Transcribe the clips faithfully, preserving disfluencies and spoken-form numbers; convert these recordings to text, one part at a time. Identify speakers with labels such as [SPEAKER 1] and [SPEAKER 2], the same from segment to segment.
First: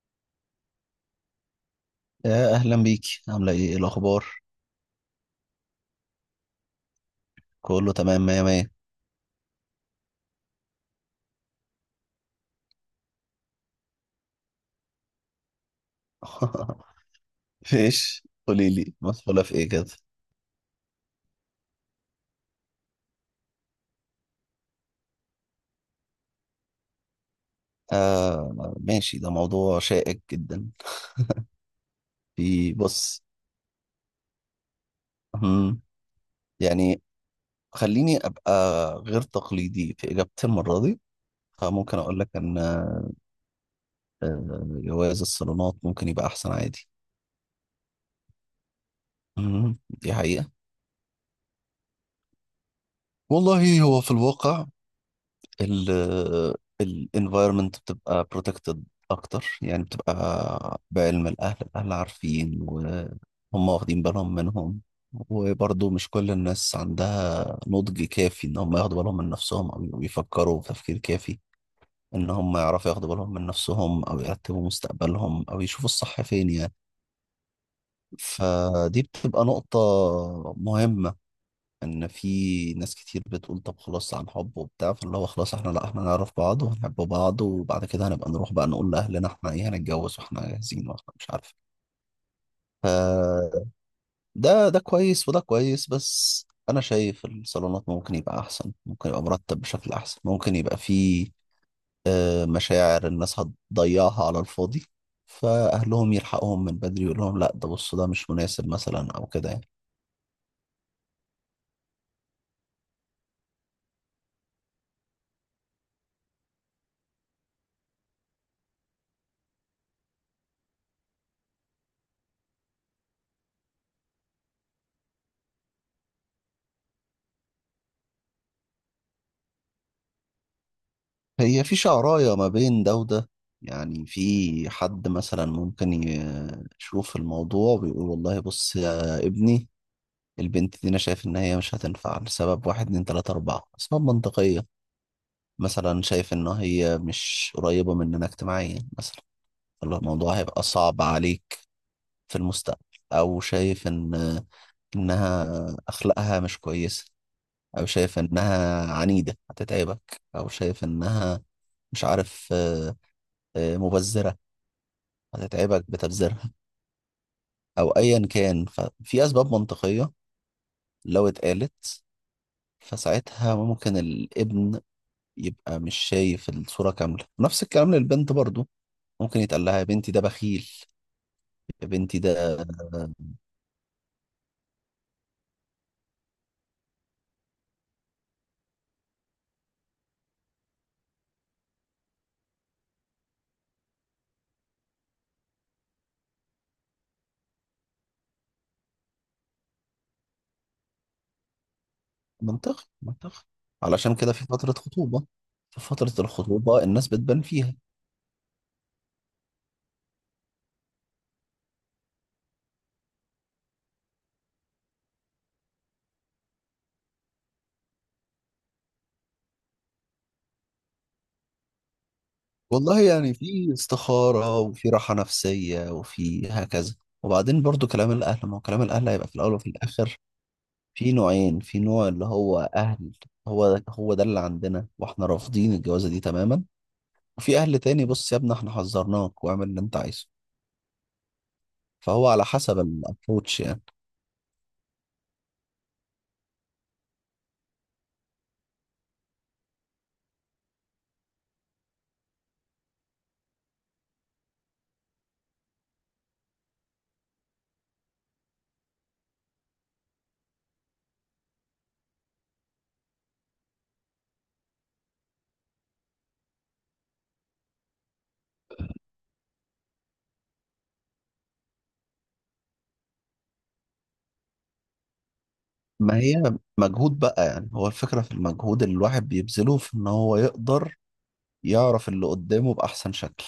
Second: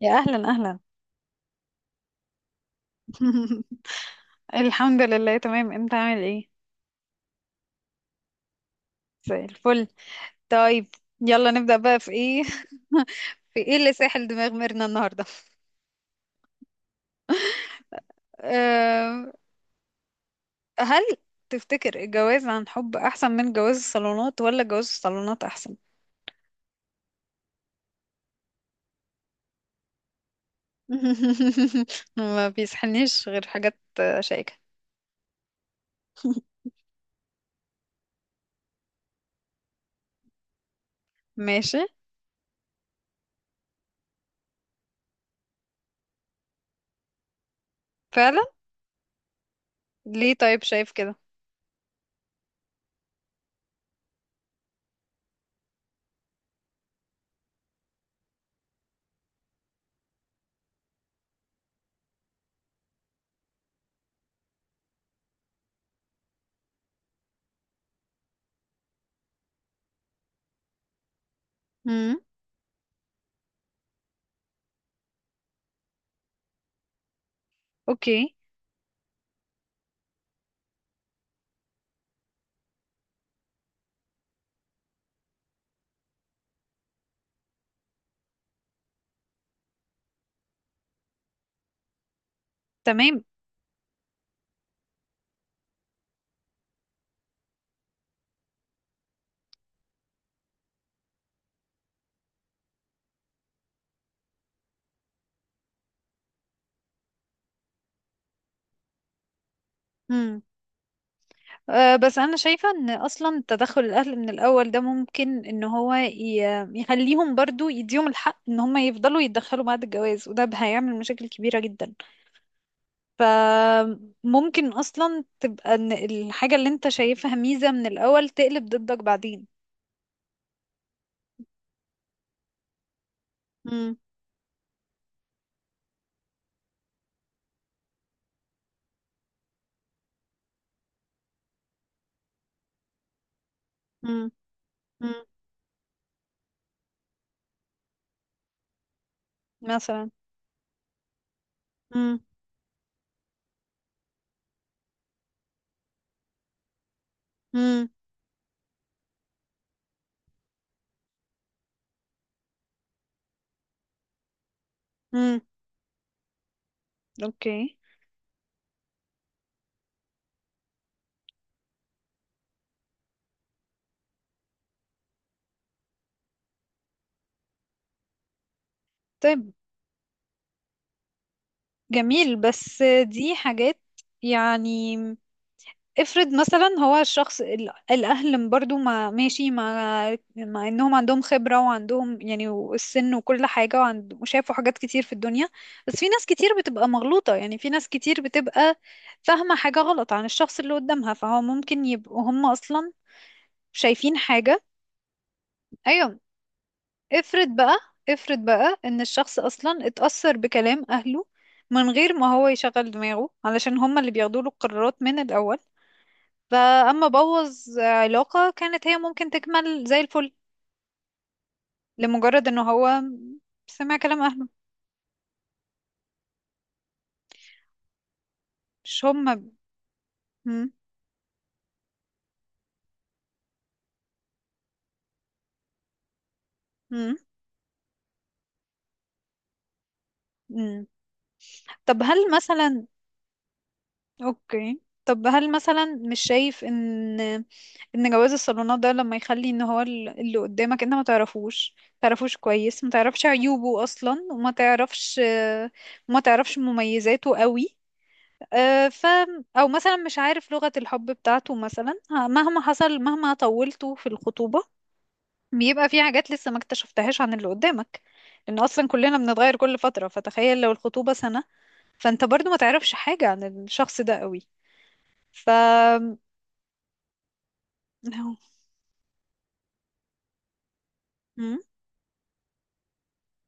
[SPEAKER 1] يا اهلا اهلا.
[SPEAKER 2] يا اهلا بيك. عامله ايه؟ إيه الاخبار؟
[SPEAKER 1] الحمد لله، تمام. انت عامل ايه؟
[SPEAKER 2] كله تمام، مية مية.
[SPEAKER 1] زي الفل. طيب. يلا نبدأ بقى في ايه في ايه اللي ساحل دماغ ميرنا النهارده؟
[SPEAKER 2] فيش، قولي لي،
[SPEAKER 1] أه.
[SPEAKER 2] مسؤوله في ايه كده؟
[SPEAKER 1] هل تفتكر الجواز عن حب احسن من جواز الصالونات ولا جواز الصالونات احسن؟
[SPEAKER 2] آه ماشي، ده موضوع شائك جدا.
[SPEAKER 1] ما
[SPEAKER 2] في بص،
[SPEAKER 1] بيسحلنيش غير حاجات آه، شائكة.
[SPEAKER 2] مم، يعني خليني ابقى غير تقليدي في اجابتي المره دي.
[SPEAKER 1] ماشي.
[SPEAKER 2] فممكن اقول لك ان آه، جواز الصالونات ممكن يبقى احسن عادي.
[SPEAKER 1] فعلا.
[SPEAKER 2] مم، دي
[SPEAKER 1] ليه
[SPEAKER 2] حقيقه.
[SPEAKER 1] طيب شايف كده؟
[SPEAKER 2] والله هو في الواقع ال ال environment بتبقى protected أكتر، يعني بتبقى بعلم الأهل، الأهل عارفين وهم واخدين بالهم منهم. وبرضه مش كل الناس عندها نضج كافي إن هم ياخدوا بالهم من نفسهم أو يفكروا بتفكير كافي،
[SPEAKER 1] امم.
[SPEAKER 2] إن هم يعرفوا ياخدوا بالهم من نفسهم أو يرتبوا مستقبلهم أو يشوفوا الصح فين يعني.
[SPEAKER 1] اوكي.
[SPEAKER 2] فدي بتبقى نقطة مهمة. ان في ناس كتير بتقول طب خلاص عن حب وبتاع، فاللي هو خلاص احنا لا احنا نعرف بعض ونحب بعض وبعد كده هنبقى نروح بقى نقول لاهلنا احنا ايه، هنتجوز واحنا جاهزين واحنا مش عارف. ف-
[SPEAKER 1] تمام.
[SPEAKER 2] ده ده كويس وده كويس، بس انا شايف الصالونات ممكن يبقى احسن، ممكن يبقى مرتب بشكل احسن، ممكن يبقى فيه آه، مشاعر الناس هتضيعها على الفاضي. فاهلهم يلحقهم من بدري يقول لهم لا ده، بصوا ده مش مناسب مثلا او كده يعني.
[SPEAKER 1] آه، بس انا شايفة ان اصلا تدخل الاهل من الاول ده ممكن ان هو ي- يخليهم برضو يديهم الحق ان هم يفضلوا يتدخلوا بعد الجواز، وده هيعمل مشاكل كبيرة جدا. فممكن اصلا تبقى ان الحاجة اللي انت شايفها ميزة من الاول تقلب ضدك بعدين.
[SPEAKER 2] هي في شعراية ما بين ده وده.
[SPEAKER 1] مم.
[SPEAKER 2] يعني في حد مثلا ممكن ي- يشوف الموضوع ويقول والله بص يا ابني، البنت دي انا شايف ان هي مش هتنفع لسبب، واحد اتنين تلاتة اربعة اسباب
[SPEAKER 1] مم.
[SPEAKER 2] منطقية.
[SPEAKER 1] مم.
[SPEAKER 2] مثلا شايف ان هي مش قريبة مننا اجتماعيا مثلا،
[SPEAKER 1] مثلا.
[SPEAKER 2] فالموضوع هيبقى صعب عليك
[SPEAKER 1] مم.
[SPEAKER 2] في المستقبل. او شايف ان انها اخلاقها مش كويسة، او
[SPEAKER 1] مم.
[SPEAKER 2] شايف انها عنيدة هتتعبك، او شايف انها مش عارف آه، آه، مبذرة
[SPEAKER 1] مم.
[SPEAKER 2] هتتعبك بتبذيرها،
[SPEAKER 1] اوكي.
[SPEAKER 2] او ايا كان. ففي اسباب منطقيه لو اتقالت فساعتها ممكن الابن يبقى مش شايف الصوره كامله. نفس الكلام للبنت برضو، ممكن
[SPEAKER 1] طيب.
[SPEAKER 2] يتقال لها يا بنتي ده بخيل، يا بنتي
[SPEAKER 1] جميل،
[SPEAKER 2] ده
[SPEAKER 1] بس دي حاجات يعني. افرض مثلا هو الشخص ال- الاهل برضو ما ماشي مع مع انهم عندهم خبرة وعندهم يعني السن وكل حاجة وعند- وشافوا حاجات كتير في الدنيا، بس في ناس كتير بتبقى مغلوطة. يعني في ناس كتير بتبقى فاهمة حاجة غلط عن الشخص اللي قدامها، فهو ممكن يبقوا هم
[SPEAKER 2] منطقي
[SPEAKER 1] اصلا
[SPEAKER 2] منطقي. علشان
[SPEAKER 1] شايفين
[SPEAKER 2] كده في
[SPEAKER 1] حاجة.
[SPEAKER 2] فتره خطوبه، في فتره
[SPEAKER 1] ايوه.
[SPEAKER 2] الخطوبه الناس بتبان
[SPEAKER 1] افرض
[SPEAKER 2] فيها.
[SPEAKER 1] بقى افرض بقى ان الشخص اصلا اتأثر بكلام اهله، من غير ما هو يشغل دماغه علشان هم اللي بياخدوا له القرارات من الاول. فأما بوظ علاقة كانت هي ممكن تكمل زي الفل، لمجرد انه
[SPEAKER 2] والله
[SPEAKER 1] هو
[SPEAKER 2] يعني في
[SPEAKER 1] سمع كلام اهله،
[SPEAKER 2] استخاره وفي راحه نفسيه وفي هكذا. وبعدين برضو كلام الاهل، ما هو كلام
[SPEAKER 1] مش
[SPEAKER 2] الاهل
[SPEAKER 1] هم.
[SPEAKER 2] هيبقى في الاول وفي الاخر
[SPEAKER 1] مم.
[SPEAKER 2] في نوعين. في نوع اللي هو اهل هو ده هو ده اللي عندنا واحنا رافضين الجوازه دي تماما.
[SPEAKER 1] مم.
[SPEAKER 2] وفي اهل تاني بص يا ابني احنا حذرناك واعمل اللي انت عايزه.
[SPEAKER 1] مم. طب
[SPEAKER 2] فهو
[SPEAKER 1] هل
[SPEAKER 2] على حسب
[SPEAKER 1] مثلا
[SPEAKER 2] الابروتش يعني.
[SPEAKER 1] اوكي، طب هل مثلا مش شايف ان ان جواز الصالونات ده لما يخلي ان هو ال- اللي قدامك انت ما تعرفوش ما تعرفوش كويس، ما تعرفش عيوبه اصلا، وما تعرفش ما تعرفش مميزاته قوي. آه، ف او مثلا مش عارف لغة الحب بتاعته مثلا، ه- مهما حصل مهما طولته في الخطوبة، بيبقى في حاجات لسه ما اكتشفتهاش عن اللي قدامك. لان اصلا كلنا بنتغير كل فترة، فتخيل لو الخطوبة سنة، فانت برضو ما تعرفش حاجة عن الشخص ده قوي. ف
[SPEAKER 2] ما هي مجهود بقى يعني، هو الفكره في
[SPEAKER 1] هو-
[SPEAKER 2] المجهود اللي الواحد بيبذله في ان هو يقدر
[SPEAKER 1] مم.
[SPEAKER 2] يعرف اللي قدامه باحسن شكل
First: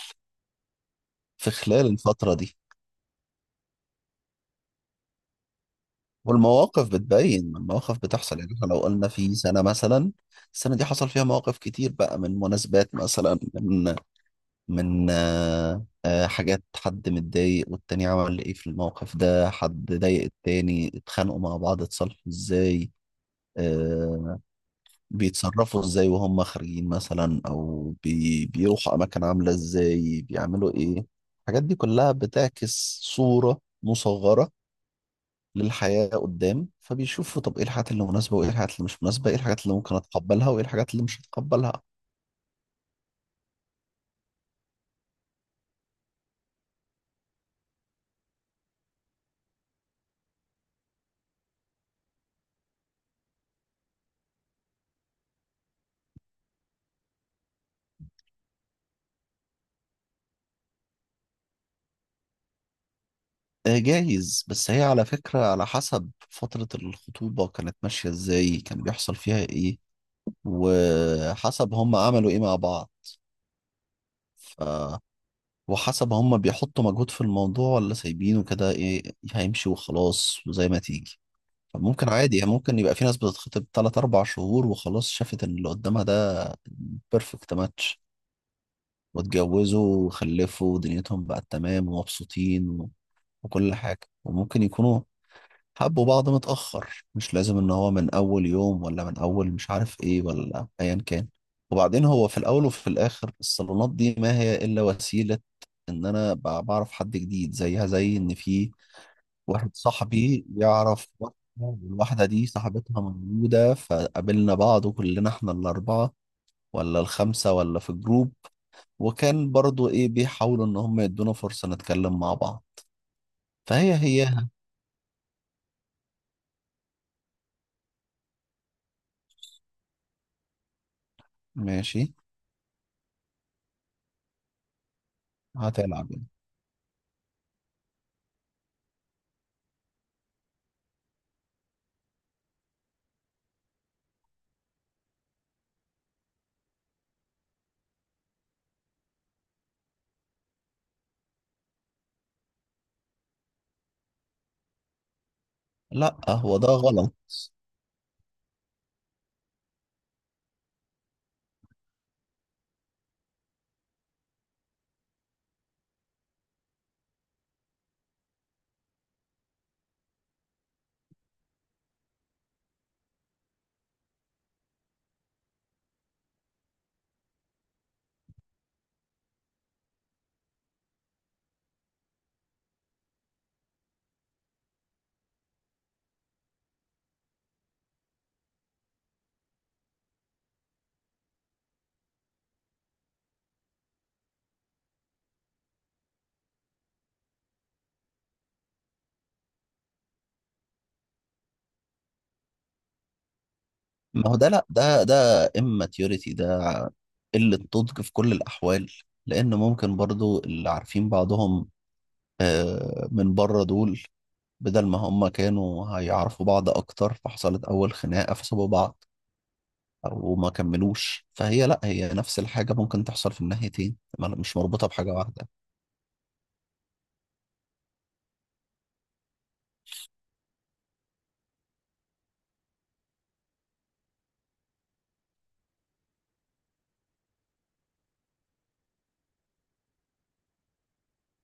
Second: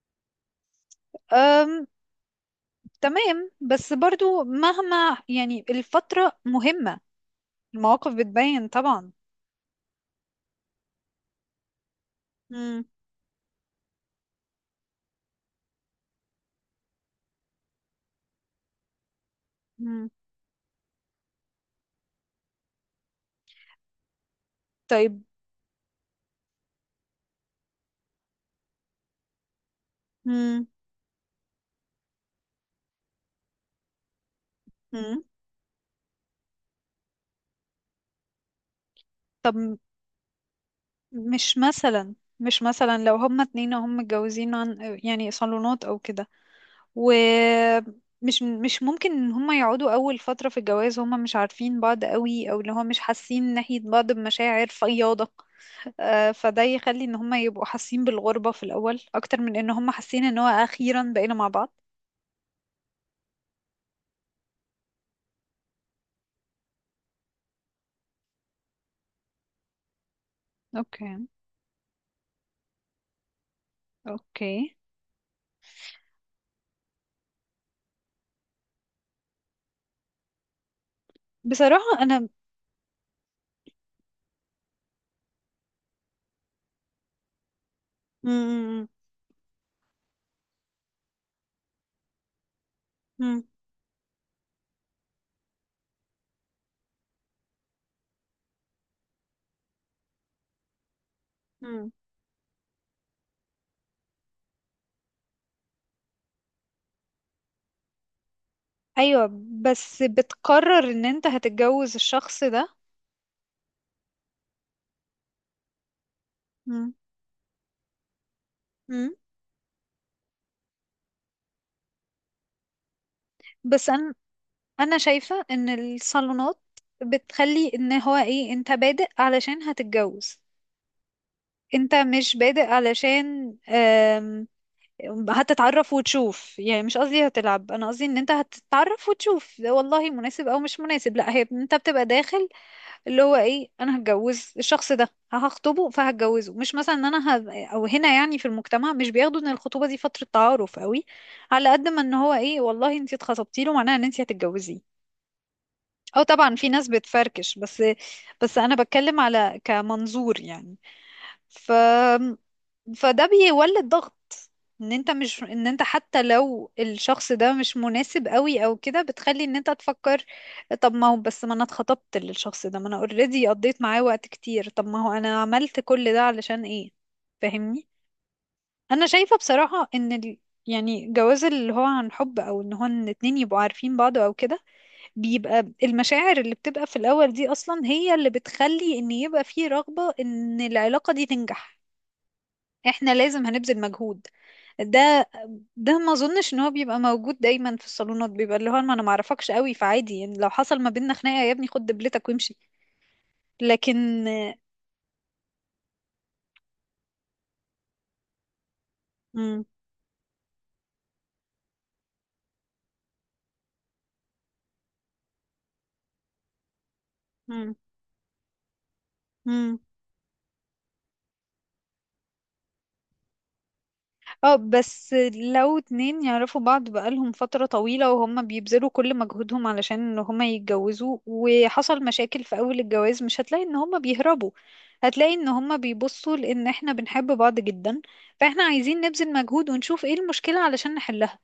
[SPEAKER 2] في
[SPEAKER 1] أم...
[SPEAKER 2] خلال الفتره دي.
[SPEAKER 1] تمام، بس برضو مهما يعني الفترة
[SPEAKER 2] والمواقف
[SPEAKER 1] مهمة.
[SPEAKER 2] بتبين، المواقف
[SPEAKER 1] المواقف
[SPEAKER 2] بتحصل يعني. احنا
[SPEAKER 1] بتبين
[SPEAKER 2] لو قلنا
[SPEAKER 1] طبعا.
[SPEAKER 2] في سنه مثلا، السنه دي حصل فيها مواقف كتير بقى، من
[SPEAKER 1] مم.
[SPEAKER 2] مناسبات مثلا، من من آه، آه، حاجات، حد متضايق والتاني عمل ايه في الموقف ده، حد
[SPEAKER 1] مم.
[SPEAKER 2] ضايق التاني، اتخانقوا مع بعض اتصالحوا ازاي، آه،
[SPEAKER 1] طيب.
[SPEAKER 2] بيتصرفوا ازاي وهم خارجين مثلا، او بي بيروحوا اماكن عاملة ازاي،
[SPEAKER 1] مم.
[SPEAKER 2] بيعملوا ايه. الحاجات دي كلها بتعكس صورة مصغرة
[SPEAKER 1] مم.
[SPEAKER 2] للحياة قدام. فبيشوفوا طب ايه الحاجات اللي مناسبة وايه الحاجات اللي مش مناسبة، ايه
[SPEAKER 1] طب
[SPEAKER 2] الحاجات اللي ممكن اتقبلها وايه الحاجات اللي مش
[SPEAKER 1] مش
[SPEAKER 2] هتقبلها.
[SPEAKER 1] مثلا مش مثلا لو هما اتنين وهم متجوزين عن يعني صالونات او كده، ومش مش مش ممكن ان هما يقعدوا اول فترة في الجواز هما مش عارفين بعض قوي، او اللي هو مش حاسين ناحية بعض بمشاعر فياضة؟ آه، فده يخلي ان هما يبقوا حاسين بالغربة في الاول اكتر من ان هما حاسين ان هو اخيرا بقينا مع بعض.
[SPEAKER 2] آه، جايز، بس هي على فكرة على حسب فترة الخطوبة كانت ماشية ازاي، كان بيحصل فيها ايه،
[SPEAKER 1] اوكي.
[SPEAKER 2] وحسب هم عملوا ايه مع بعض. ف...
[SPEAKER 1] اوكي.
[SPEAKER 2] وحسب هم بيحطوا مجهود في الموضوع ولا سايبينه كده، ايه هيمشي وخلاص وزي ما تيجي.
[SPEAKER 1] بصراحة
[SPEAKER 2] فممكن
[SPEAKER 1] انا.
[SPEAKER 2] عادي يعني، ممكن يبقى في ناس بتتخطب تلات أربع شهور وخلاص، شافت إن اللي قدامها ده بيرفكت ماتش،
[SPEAKER 1] مم.
[SPEAKER 2] واتجوزوا وخلفوا ودنيتهم بقت تمام ومبسوطين و...
[SPEAKER 1] مم.
[SPEAKER 2] وكل حاجة. وممكن يكونوا حبوا بعض متأخر، مش لازم ان هو من اول يوم، ولا من اول مش عارف ايه، ولا ايا كان.
[SPEAKER 1] مم.
[SPEAKER 2] وبعدين هو في الاول وفي الاخر الصالونات دي ما هي الا وسيلة ان انا بع- بعرف حد جديد. زيها زي ان في
[SPEAKER 1] ايوه،
[SPEAKER 2] واحد
[SPEAKER 1] بس
[SPEAKER 2] صاحبي
[SPEAKER 1] بتقرر ان
[SPEAKER 2] يعرف
[SPEAKER 1] انت
[SPEAKER 2] واحدة،
[SPEAKER 1] هتتجوز
[SPEAKER 2] والواحدة
[SPEAKER 1] الشخص
[SPEAKER 2] دي
[SPEAKER 1] ده.
[SPEAKER 2] صاحبتها موجودة، فقابلنا بعض وكلنا احنا الاربعة ولا الخمسة، ولا في جروب.
[SPEAKER 1] مم.
[SPEAKER 2] وكان برضو ايه بيحاولوا ان هم يدونا فرصة نتكلم مع بعض.
[SPEAKER 1] بس
[SPEAKER 2] فهي
[SPEAKER 1] انا
[SPEAKER 2] هي.
[SPEAKER 1] انا شايفة ان الصالونات بتخلي ان هو ايه، انت بادئ علشان هتتجوز. انت
[SPEAKER 2] ماشي.
[SPEAKER 1] مش بادئ علشان آم، هتتعرف
[SPEAKER 2] هتلعب.
[SPEAKER 1] وتشوف. يعني مش قصدي هتلعب، انا قصدي ان انت هتتعرف وتشوف والله مناسب او مش مناسب. لا، هي انت بتبقى داخل اللي هو ايه، انا هتجوز الشخص ده، هخطبه فهتجوزه. مش مثلا ان انا ه... او هنا يعني في المجتمع مش بياخدوا ان الخطوبة دي فترة تعارف قوي. على قد ما ان هو ايه، والله انت اتخطبتي له معناها ان انت هتتجوزيه.
[SPEAKER 2] لا
[SPEAKER 1] اه طبعا
[SPEAKER 2] هو
[SPEAKER 1] في
[SPEAKER 2] ده
[SPEAKER 1] ناس
[SPEAKER 2] غلط.
[SPEAKER 1] بتفركش، بس بس انا بتكلم على كمنظور يعني. ف فده بيولد ضغط. ان انت مش ان انت حتى لو الشخص ده مش مناسب قوي او كده، بتخلي ان انت تفكر طب ما هو، بس ما انا اتخطبت للشخص ده، ما انا اوريدي قضيت معاه وقت كتير، طب ما هو انا عملت كل ده علشان ايه؟ فاهمني. انا شايفة بصراحة ان ال... يعني جواز اللي هو عن حب، او ان هو ان اتنين يبقوا عارفين بعض او كده، بيبقى المشاعر اللي بتبقى في الأول دي أصلا هي اللي بتخلي إن يبقى فيه رغبة إن العلاقة دي تنجح. احنا لازم هنبذل مجهود. ده ده ما اظنش ان هو بيبقى موجود دايما. في الصالونات بيبقى اللي هو ما انا ما اعرفكش قوي، فعادي يعني لو حصل ما بيننا خناقه يا ابني خد دبلتك وامشي. لكن.
[SPEAKER 2] ما هو ده لا، ده ده immaturity، ده قلة نضج في كل الأحوال. لأن
[SPEAKER 1] مم.
[SPEAKER 2] ممكن برضو اللي عارفين بعضهم آه، من بره دول، بدل ما هم كانوا هيعرفوا بعض أكتر، فحصلت أول خناقة فسابوا بعض
[SPEAKER 1] مم.
[SPEAKER 2] أو ما كملوش. فهي لا، هي نفس الحاجة ممكن تحصل في الناحيتين، ما-
[SPEAKER 1] اه
[SPEAKER 2] مش مربوطة بحاجة
[SPEAKER 1] بس
[SPEAKER 2] واحدة.
[SPEAKER 1] لو اتنين يعرفوا بعض بقالهم فترة طويلة وهم بيبذلوا كل مجهودهم علشان ان هما يتجوزوا، وحصل مشاكل في اول الجواز، مش هتلاقي ان هما بيهربوا. هتلاقي ان هما بيبصوا لان احنا بنحب بعض جدا، فاحنا عايزين نبذل مجهود ونشوف ايه المشكلة علشان نحلها.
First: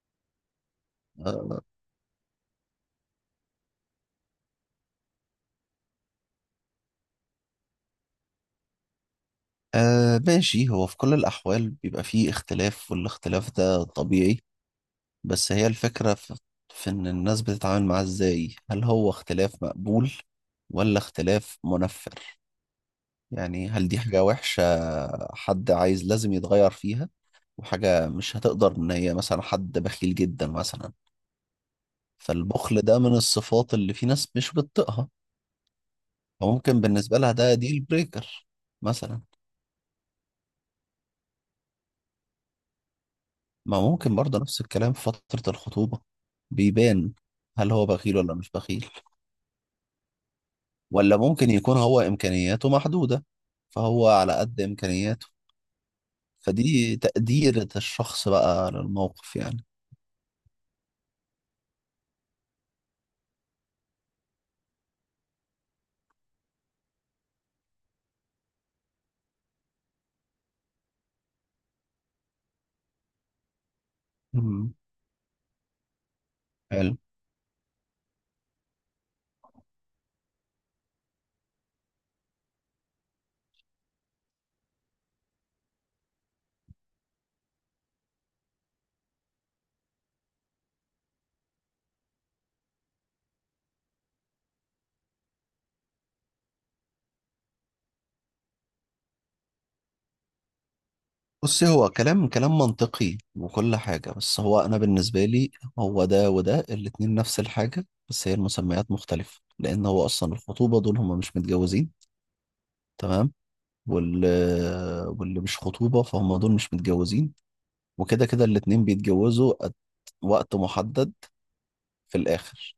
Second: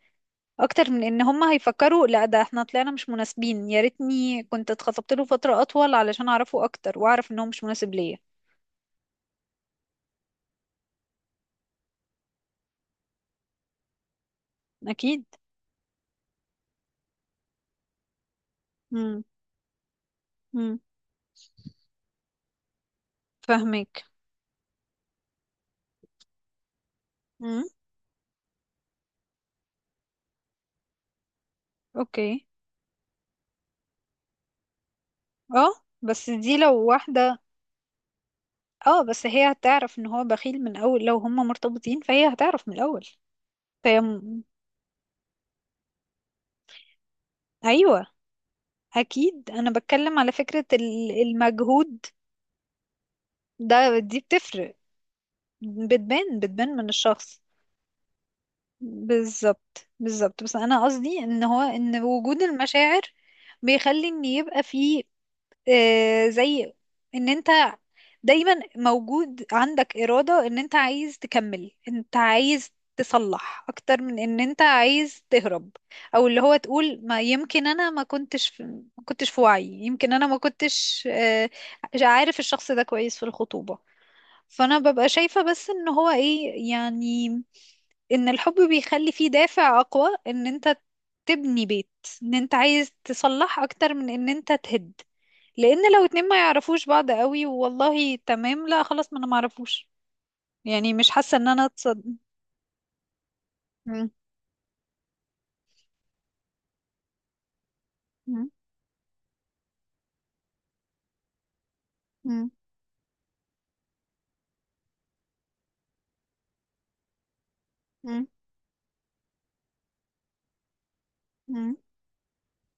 [SPEAKER 1] اكتر من ان هما
[SPEAKER 2] آه
[SPEAKER 1] هيفكروا لا ده احنا طلعنا مش مناسبين، يا ريتني كنت اتخطبت له فترة اطول علشان اعرفه اكتر واعرف ان هو مش مناسب ليا.
[SPEAKER 2] آه، ماشي. هو في كل الأحوال بيبقى فيه اختلاف، والاختلاف ده طبيعي.
[SPEAKER 1] اكيد.
[SPEAKER 2] بس هي الفكرة في, في إن الناس بتتعامل معاه إزاي، هل هو
[SPEAKER 1] امم.
[SPEAKER 2] اختلاف مقبول
[SPEAKER 1] امم.
[SPEAKER 2] ولا اختلاف منفر. يعني هل دي
[SPEAKER 1] فاهمك.
[SPEAKER 2] حاجة وحشة حد عايز لازم يتغير فيها،
[SPEAKER 1] امم.
[SPEAKER 2] وحاجة مش هتقدر. إن هي مثلا حد بخيل جدا مثلا،
[SPEAKER 1] اوكي.
[SPEAKER 2] فالبخل ده من الصفات اللي في ناس مش بتطيقها،
[SPEAKER 1] اه بس دي لو
[SPEAKER 2] فممكن بالنسبة لها
[SPEAKER 1] واحدة.
[SPEAKER 2] ده ديل بريكر
[SPEAKER 1] اه
[SPEAKER 2] مثلا.
[SPEAKER 1] بس هي هتعرف ان هو بخيل من اول، لو هما مرتبطين فهي هتعرف من الاول.
[SPEAKER 2] ما
[SPEAKER 1] فهي
[SPEAKER 2] ممكن برضه
[SPEAKER 1] م-
[SPEAKER 2] نفس الكلام في فترة الخطوبة بيبان هل هو
[SPEAKER 1] ايوه،
[SPEAKER 2] بخيل ولا مش بخيل،
[SPEAKER 1] اكيد. انا بتكلم على فكرة
[SPEAKER 2] ولا
[SPEAKER 1] ال-
[SPEAKER 2] ممكن يكون هو
[SPEAKER 1] المجهود
[SPEAKER 2] إمكانياته محدودة،
[SPEAKER 1] ده،
[SPEAKER 2] فهو
[SPEAKER 1] دي
[SPEAKER 2] على قد
[SPEAKER 1] بتفرق.
[SPEAKER 2] إمكانياته.
[SPEAKER 1] بتبان بتبان من
[SPEAKER 2] فدي
[SPEAKER 1] الشخص.
[SPEAKER 2] تقدير الشخص بقى للموقف يعني.
[SPEAKER 1] بالظبط، بالظبط. بس انا قصدي ان هو ان وجود المشاعر بيخلي ان يبقى في آه، زي ان انت دايما موجود عندك إرادة ان انت عايز تكمل، انت عايز تصلح اكتر من ان انت
[SPEAKER 2] مم.
[SPEAKER 1] عايز تهرب. او اللي هو
[SPEAKER 2] حلو.
[SPEAKER 1] تقول ما يمكن انا ما كنتش في ما كنتش في وعي، يمكن انا ما كنتش آه، عارف الشخص ده كويس في الخطوبة. فانا ببقى شايفة بس ان هو ايه يعني ان الحب بيخلي فيه دافع اقوى ان انت تبني بيت، ان انت عايز تصلح اكتر من ان انت تهد. لان لو اتنين ما يعرفوش بعض قوي، والله تمام، لا خلاص، ما انا ما اعرفوش، يعني مش حاسة ان انا
[SPEAKER 2] بصي هو
[SPEAKER 1] اتصد.
[SPEAKER 2] كلام كلام منطقي وكل
[SPEAKER 1] مم.
[SPEAKER 2] حاجة، بس هو أنا بالنسبة لي هو ده وده الاتنين نفس الحاجة، بس هي
[SPEAKER 1] مم.
[SPEAKER 2] المسميات مختلفة. لأن هو أصلا الخطوبة دول هما مش متجوزين،
[SPEAKER 1] مم.
[SPEAKER 2] تمام، وال واللي مش خطوبة فهم دول مش متجوزين. وكده
[SPEAKER 1] مم.
[SPEAKER 2] كده الاتنين بيتجوزوا at وقت محدد
[SPEAKER 1] مم.
[SPEAKER 2] في الآخر.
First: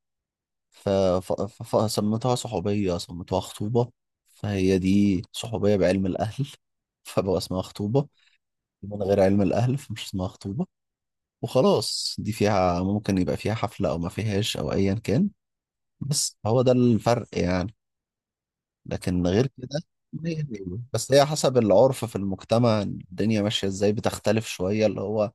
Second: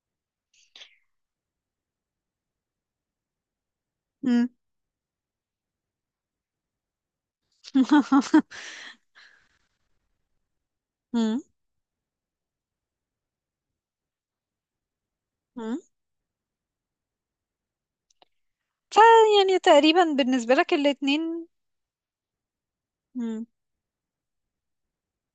[SPEAKER 2] ف- ف- ف- فسميتها صحوبية سميتها خطوبة.
[SPEAKER 1] مم.
[SPEAKER 2] فهي دي صحوبية بعلم الأهل فبقى اسمها خطوبة، من غير علم الأهل فمش اسمها خطوبة
[SPEAKER 1] مم.
[SPEAKER 2] وخلاص. دي فيها ممكن يبقى فيها حفلة أو ما فيهاش أو أيا كان.
[SPEAKER 1] مم.
[SPEAKER 2] بس هو ده الفرق يعني،
[SPEAKER 1] ف
[SPEAKER 2] لكن غير
[SPEAKER 1] يعني
[SPEAKER 2] كده
[SPEAKER 1] تقريبا
[SPEAKER 2] هي
[SPEAKER 1] بالنسبة
[SPEAKER 2] هي.
[SPEAKER 1] لك
[SPEAKER 2] بس هي
[SPEAKER 1] الاتنين.
[SPEAKER 2] حسب العرف في المجتمع الدنيا
[SPEAKER 1] مم.
[SPEAKER 2] ماشية إزاي بتختلف شوية، اللي هو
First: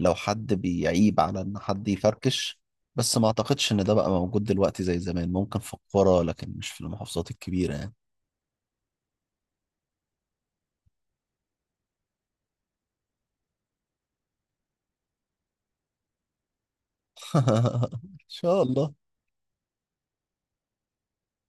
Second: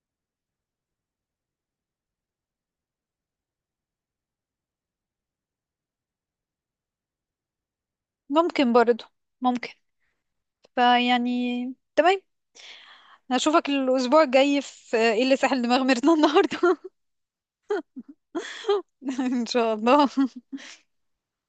[SPEAKER 2] لو حد بيعيب على ان حد يفركش. بس ما اعتقدش ان ده بقى موجود دلوقتي زي زمان، ممكن في القرى لكن مش في المحافظات الكبيرة يعني.
[SPEAKER 1] ممكن برضو. ممكن. فيعني. تمام. هشوفك الأسبوع الجاي في إيه اللي ساحل دماغ ميرنا النهاردة؟
[SPEAKER 2] ان شاء الله.
[SPEAKER 1] إن شاء الله.